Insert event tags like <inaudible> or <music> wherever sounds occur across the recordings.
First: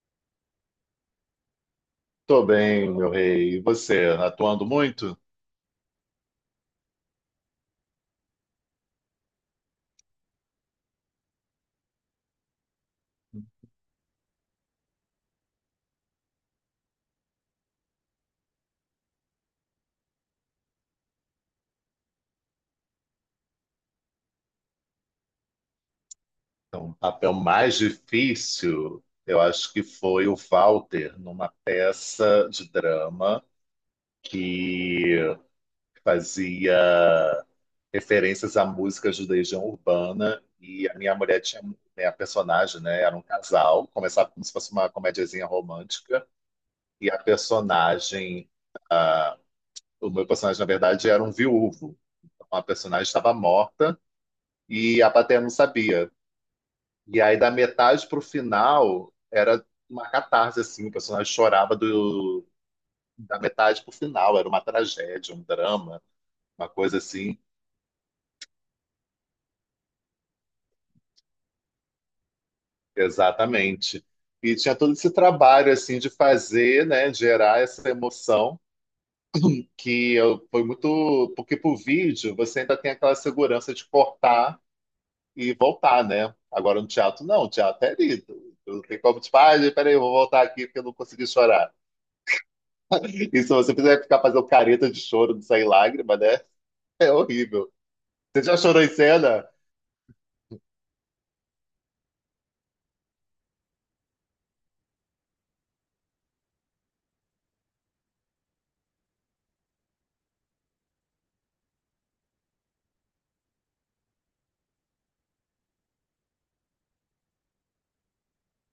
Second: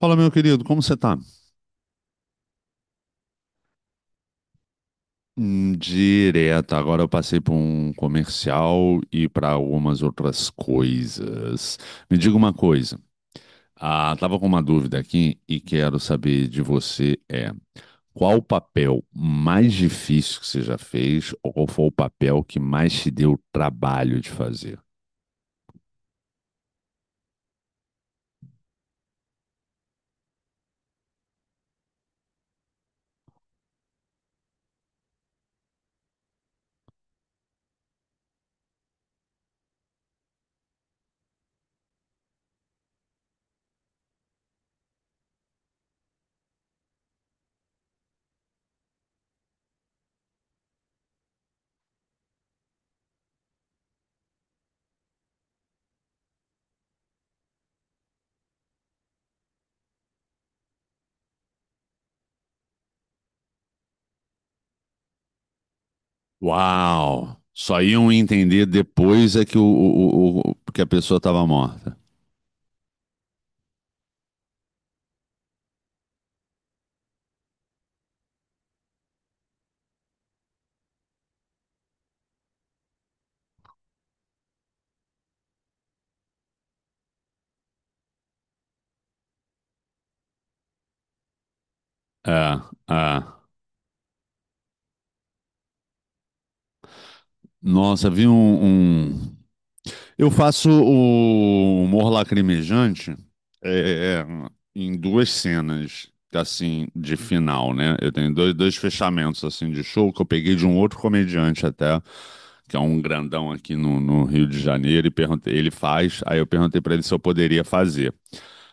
Fala, meu querido, como você tá? Tô bem, meu rei. E você, atuando muito? Direto, agora eu passei por um comercial e para algumas outras coisas. Me diga uma coisa, estava com uma dúvida aqui e quero saber de você qual o papel mais difícil que você já fez ou qual foi o papel que mais te deu trabalho de fazer? Então, o papel mais difícil, eu acho que foi o Walter, numa peça de drama que fazia referências à música de Legião Urbana e a minha mulher tinha, né, a personagem, né, era um casal, começava como se fosse uma comediazinha romântica e a personagem, ah, o meu personagem, na verdade, era um viúvo. Então, a personagem estava morta e a plateia não sabia. E aí, da metade pro final, era uma catarse, assim. O personagem chorava da metade pro final. Era uma tragédia, um drama, uma coisa Uau! assim. Só iam entender depois é que, o- que a pessoa estava morta. Exatamente. E tinha todo esse trabalho, assim, de fazer, né? Gerar essa emoção. Que eu, foi muito... Porque pro vídeo, você ainda tem aquela segurança de cortar e voltar, né? Agora no teatro, não. O teatro é lido. Não tem como, tipo, ah, peraí, eu vou voltar aqui porque eu não consegui chorar. É, é. E se você quiser ficar fazendo careta de choro de sair lágrima, né? É horrível. Nossa, Você já chorou em um- cena? eu faço o humor lacrimejante é, é, é, em duas cenas, assim, de final, né? Eu tenho dois fechamentos, assim, de show que eu peguei de um outro comediante até, que é um grandão aqui no Rio de Janeiro, e perguntei, ele faz, aí eu perguntei pra ele se eu poderia fazer.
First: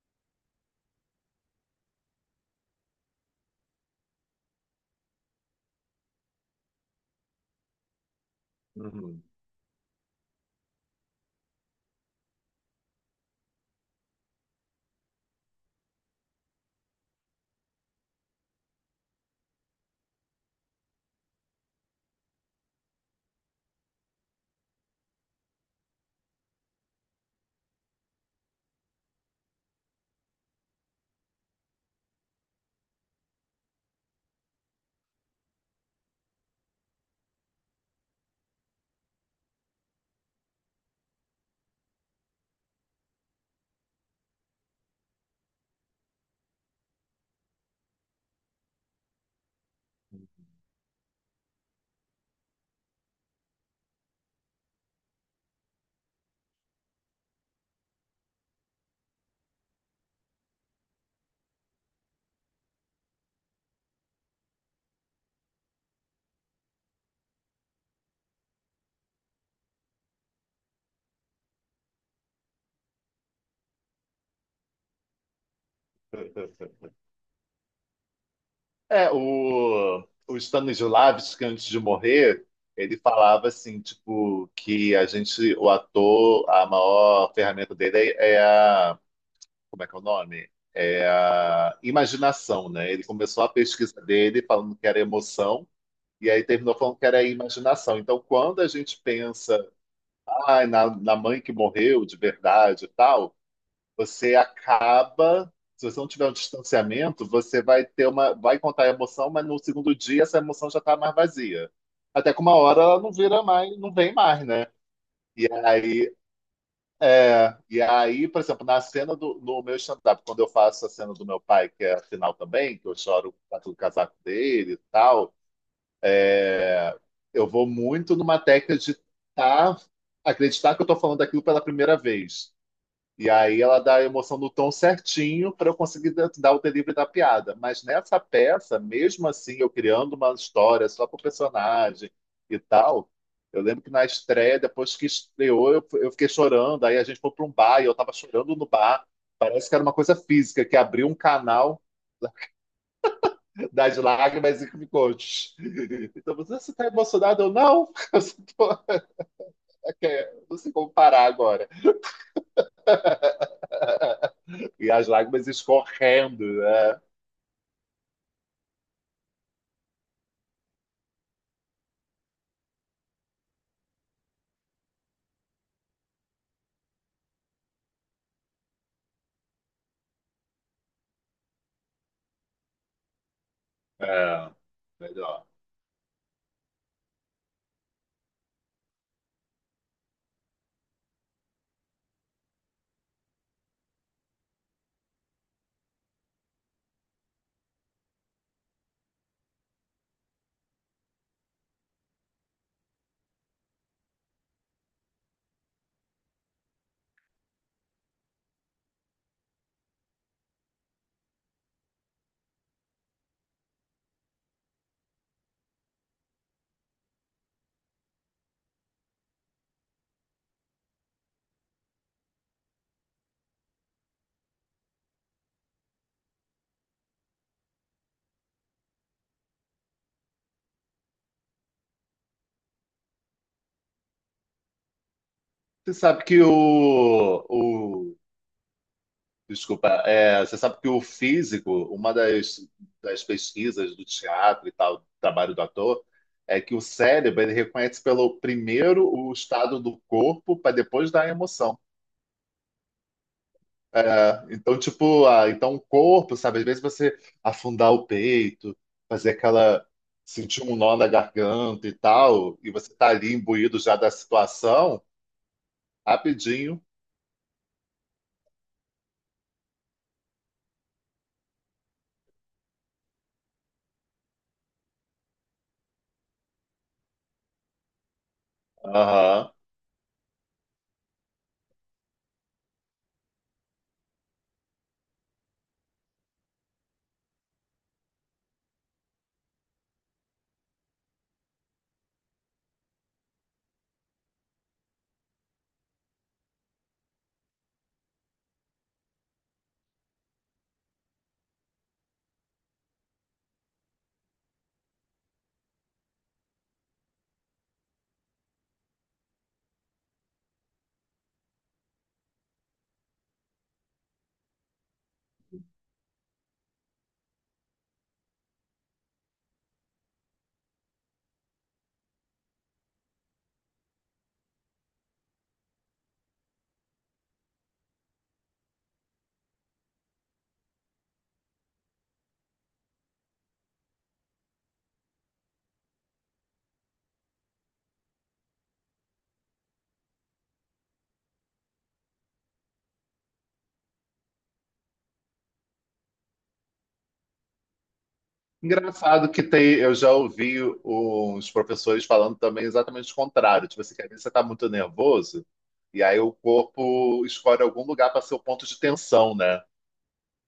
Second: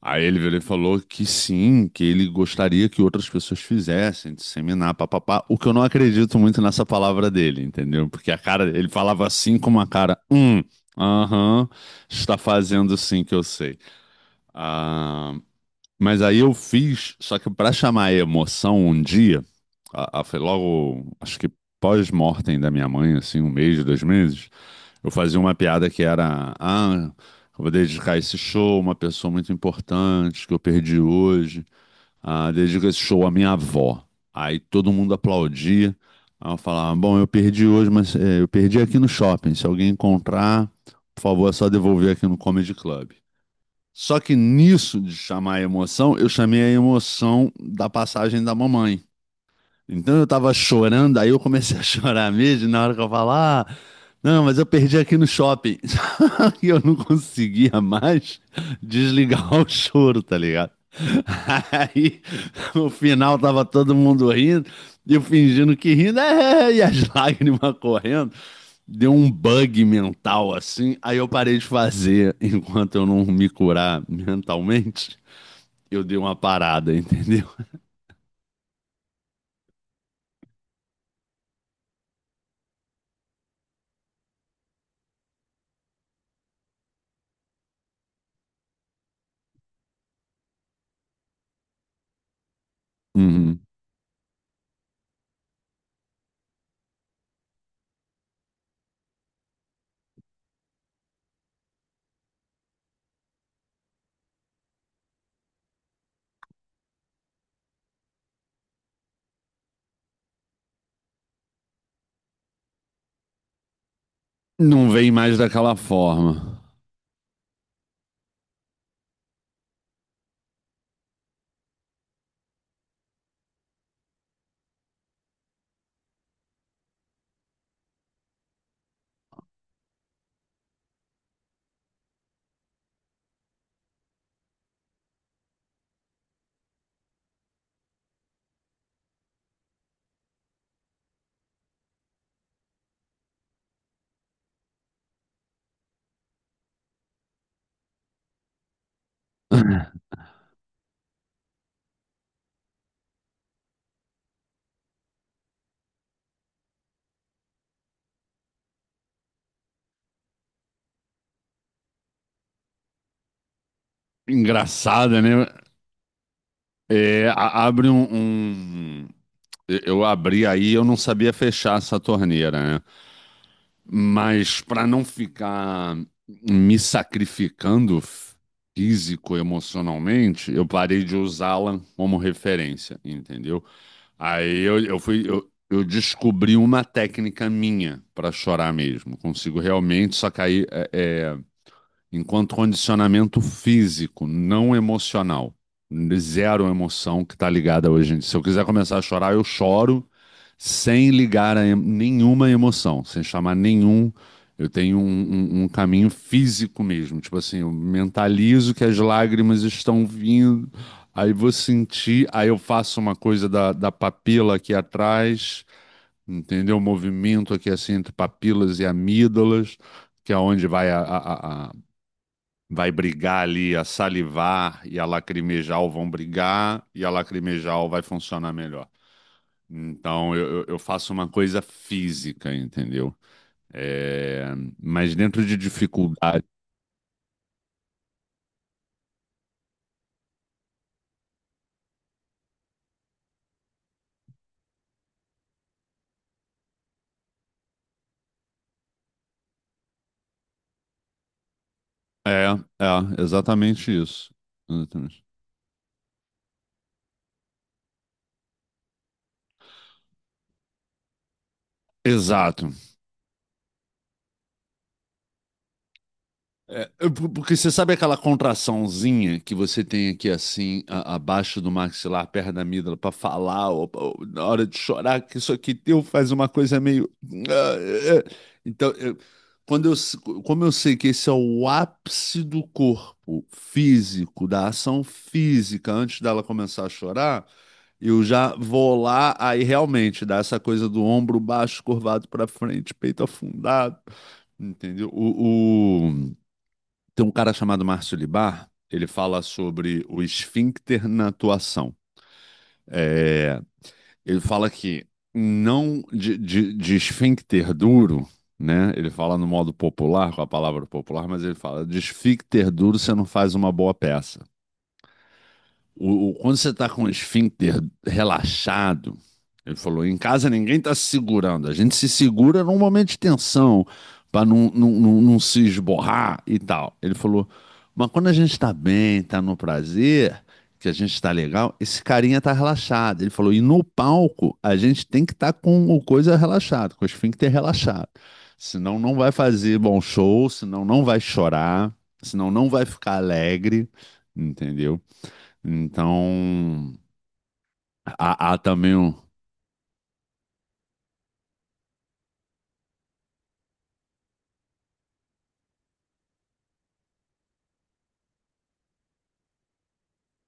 Aí ele virou e falou que sim, que ele gostaria que outras pessoas fizessem, disseminar, papapá. O que eu não acredito muito nessa palavra dele, entendeu? Porque a cara, ele Uhum. falava assim com uma cara, aham, está fazendo sim que eu sei. Ah, mas aí eu fiz, só que para chamar a emoção um dia, foi logo, acho que pós-mortem da minha mãe, assim, um mês, dois meses. Eu fazia uma piada que era, ah, eu vou dedicar esse show a uma pessoa muito importante que eu perdi hoje. Ah, dedico esse show à minha avó. Aí todo mundo aplaudia. Aí eu falava, bom, eu perdi hoje, mas eu perdi aqui no shopping. Se alguém encontrar, por favor, é só devolver aqui no Comedy Club. Só que nisso de chamar a emoção, eu chamei a emoção da passagem da mamãe. Então eu tava chorando, aí eu comecei a <laughs> chorar mesmo, na hora que eu falar, ah, não, mas eu perdi aqui no shopping. <laughs> E eu não conseguia mais desligar o choro, tá ligado? <laughs> Aí no final tava todo mundo rindo, e eu fingindo que rindo, e as <laughs> lágrimas correndo. Deu um bug mental assim, aí eu parei de fazer <laughs> enquanto eu não me curar mentalmente. Eu dei uma parada, <laughs> entendeu? É, o Stanislavski, antes de morrer, ele falava assim, tipo, que a gente, o ator, a maior ferramenta dele é a. Como é que é o nome? É a imaginação, né? Ele começou a Uhum. pesquisa dele falando que era emoção. E aí terminou falando que era imaginação. Então, quando a gente pensa, ah, na mãe que morreu de verdade e tal, você acaba, se você não tiver um distanciamento, você vai ter uma, vai contar a emoção, mas no segundo dia essa emoção já está mais vazia. Até que uma hora ela não vira mais, não vem mais, né? Não vem mais E daquela aí, forma. é, e aí, por exemplo, na cena do no meu stand-up, quando eu faço a cena do meu pai, que é a final também, que eu choro com o casaco dele e tal, é, eu vou muito numa técnica de tá, acreditar que eu estou falando daquilo pela primeira vez. E aí ela dá a emoção no tom certinho para eu conseguir dar o delivery da piada. Mas nessa peça, mesmo assim, eu criando uma história só para o personagem e tal, eu lembro que na estreia, depois que estreou, eu fiquei chorando. Aí a gente foi para um bar e eu estava chorando no bar. Parece que era uma <laughs> coisa física, que abriu um canal das lágrimas e picotes. <laughs> Então, você está emocionado? Eu, não, <laughs> eu só é, não sei como parar agora. E as Engraçada, né? lágrimas escorrendo, né? Abre um- eu abri aí, eu não sabia fechar essa torneira, né? Mas para não ficar me sacrificando físico, emocionalmente, eu parei de usá-la como referência, entendeu? É, Aí eu fui. melhor. Eu descobri uma técnica minha para chorar mesmo. Consigo realmente, só que aí enquanto condicionamento físico, não emocional. Zero emoção que está ligada hoje em dia. Se eu quiser começar a chorar, eu choro sem ligar nenhuma emoção, sem chamar nenhum. Eu tenho um caminho físico mesmo. Tipo assim, eu mentalizo que as lágrimas estão vindo, aí vou sentir, aí eu faço uma coisa da papila aqui atrás, entendeu? O movimento aqui assim entre papilas e amígdalas que é onde vai vai brigar ali, a salivar e a lacrimejal vão brigar e a lacrimejal vai funcionar melhor. Então eu faço uma coisa física, entendeu? É, mas dentro de Você sabe que dificuldade. O desculpa, é, você sabe que o físico, uma das pesquisas do teatro e tal, do trabalho do ator, é que o cérebro ele reconhece pelo primeiro o estado do corpo para depois dar a emoção. É, é, exatamente isso. É, então, Exatamente. tipo, ah, então o corpo, sabe, às vezes você afundar o peito, fazer aquela, sentir um nó na garganta e tal, Exato. e você tá ali imbuído já da situação, rapidinho. Porque você sabe aquela contraçãozinha que você tem aqui assim, abaixo do maxilar, perto da amígdala, pra falar, ou na hora de chorar, que isso aqui teu faz uma coisa meio. Ah, é, é. Então, eu- quando eu, s- Como eu sei que esse é o ápice do corpo físico, da ação física, antes dela começar a chorar, eu já vou lá, aí realmente dá essa coisa do ombro baixo, curvado pra frente, peito afundado, entendeu? Tem um cara chamado Márcio Libar, ele fala sobre o esfíncter na atuação. É, ele fala que não de esfíncter duro, né? Ele fala no modo popular, com a palavra popular, mas ele fala de esfíncter duro você não faz uma boa peça. Quando você está com o esfíncter relaxado, ele falou, em casa ninguém está se segurando. A gente se segura num momento de tensão, para não se esborrar e tal. Ele falou, mas quando a gente está bem, está no prazer, que a gente está legal, esse carinha está relaxado. Ele falou, e no palco a gente tem que estar com o coisa relaxado, com o esfíncter relaxado. Senão não vai fazer bom show, senão não vai chorar, senão não vai ficar alegre, entendeu? Então, há também um. Engraçado que tem, eu já ouvi uns professores falando também exatamente o contrário. Tipo assim, que às vezes você está muito nervoso e aí o corpo escolhe algum lugar para ser o ponto de tensão, né?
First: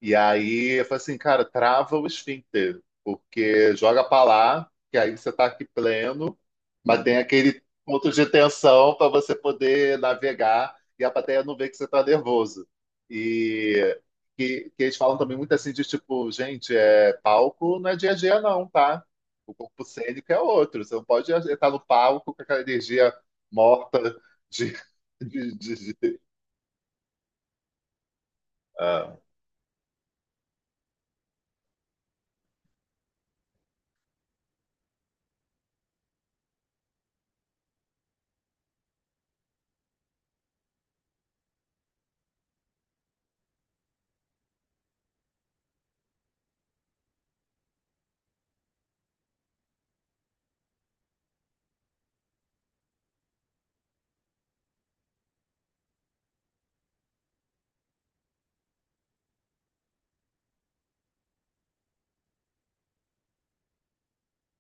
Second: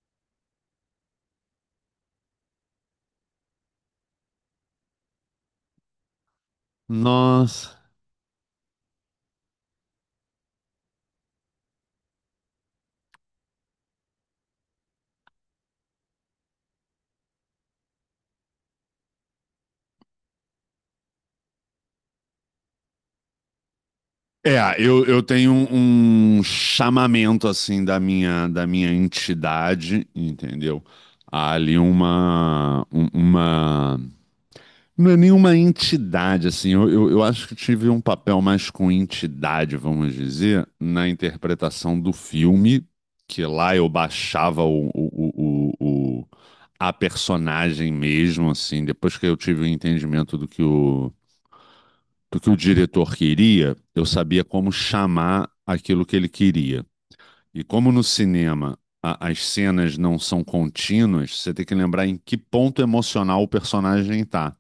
E aí eu falei assim, cara, trava o esfíncter, porque joga pra lá, que aí você tá aqui pleno, mas tem aquele Nossa. ponto de tensão para você poder navegar e a plateia não vê que você tá nervoso. E que eles falam também muito assim de tipo, gente, é palco não é dia a dia não, tá? O corpo cênico é outro, você não pode estar no palco com aquela energia morta É, de, eu, <laughs> eu tenho de, de- de- um chamamento assim da minha ah. entidade, entendeu? Há ali uma um- uma Não é nenhuma entidade, assim. Eu acho que tive um papel mais com entidade, vamos dizer, na interpretação do filme, que lá eu baixava a personagem mesmo, assim. Depois que eu tive o entendimento do que o diretor queria, eu sabia como chamar aquilo que ele queria. E como no cinema as cenas não são contínuas, você tem que lembrar em que ponto emocional o personagem está.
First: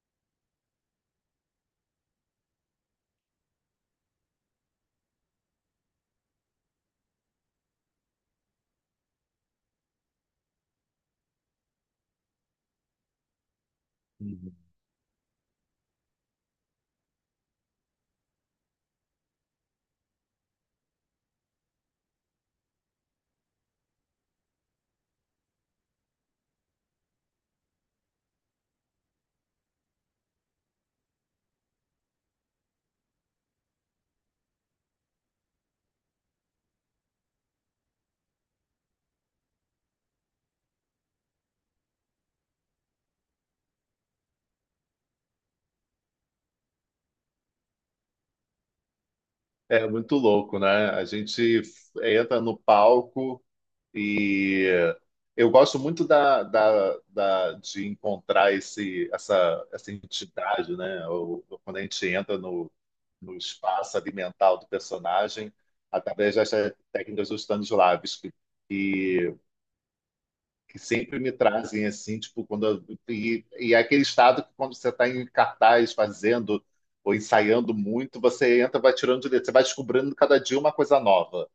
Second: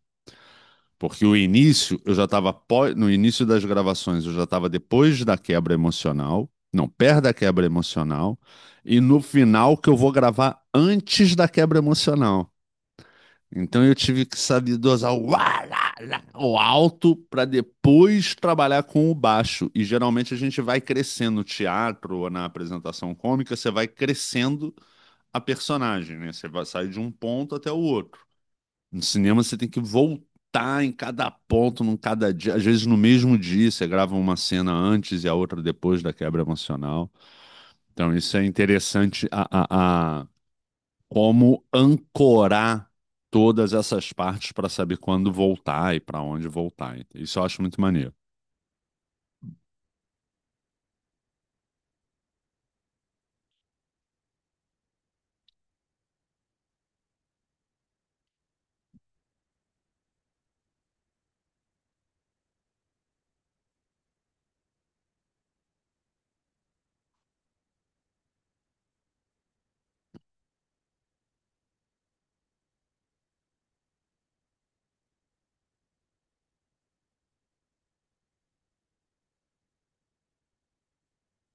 Porque o início, eu já estava no início das gravações, eu já estava depois da quebra emocional, não, perto da quebra emocional, e no final que eu vou gravar antes da quebra emocional. Então eu tive que saber dosar o, uá, lá, lá, o alto para depois trabalhar com o baixo. E geralmente a gente vai crescendo no teatro ou na apresentação cômica, você vai crescendo a personagem, né? Você vai sair de um ponto até o outro. No cinema você tem que voltar em cada ponto, num cada dia, às vezes no mesmo dia você grava uma cena antes e a outra depois da quebra emocional. Então isso é interessante a como ancorar todas essas partes para saber quando voltar e para onde voltar. Isso eu acho muito maneiro. É muito louco, né? A gente entra no palco e eu gosto muito de encontrar essa entidade, né? Ou Quando a gente entra no espaço ali mental do personagem, através dessas técnicas dos Stanislavski que sempre me trazem assim, tipo, e é aquele estado que quando você está em cartaz fazendo ou ensaiando muito, você entra, vai tirando de letra, você vai descobrindo cada dia uma coisa nova.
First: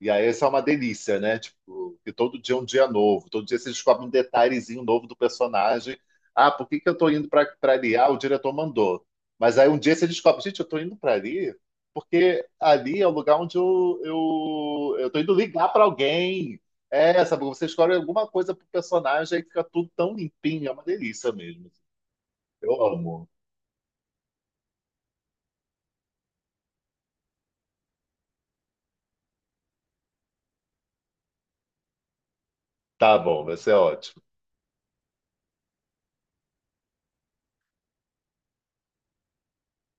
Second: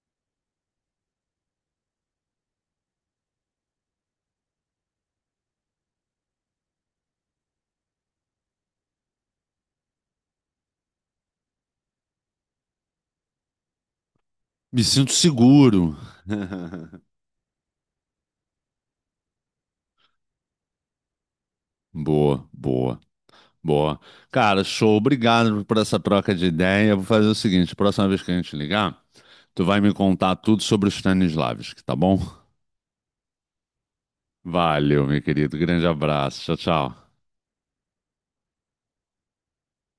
E aí isso é uma delícia, né? Tipo, que todo dia é um dia novo, todo dia você descobre um detalhezinho novo do personagem. Ah, por que que eu tô indo pra ali? Ah, o diretor mandou. Mas aí um dia você descobre, gente, eu tô indo pra ali porque ali é o lugar onde Me eu sinto tô indo ligar pra seguro. <laughs> alguém. É, sabe? Você escolhe alguma coisa pro personagem e fica tudo tão limpinho, é uma delícia mesmo. Boa, Eu boa. amo. Boa. Cara, show. Obrigado por essa troca de ideia. Vou fazer o seguinte: próxima vez que a gente ligar, tu vai me contar tudo sobre os Stanislavski, tá bom? Tá bom, vai ser ótimo. Valeu, meu querido. Grande abraço. Tchau, tchau.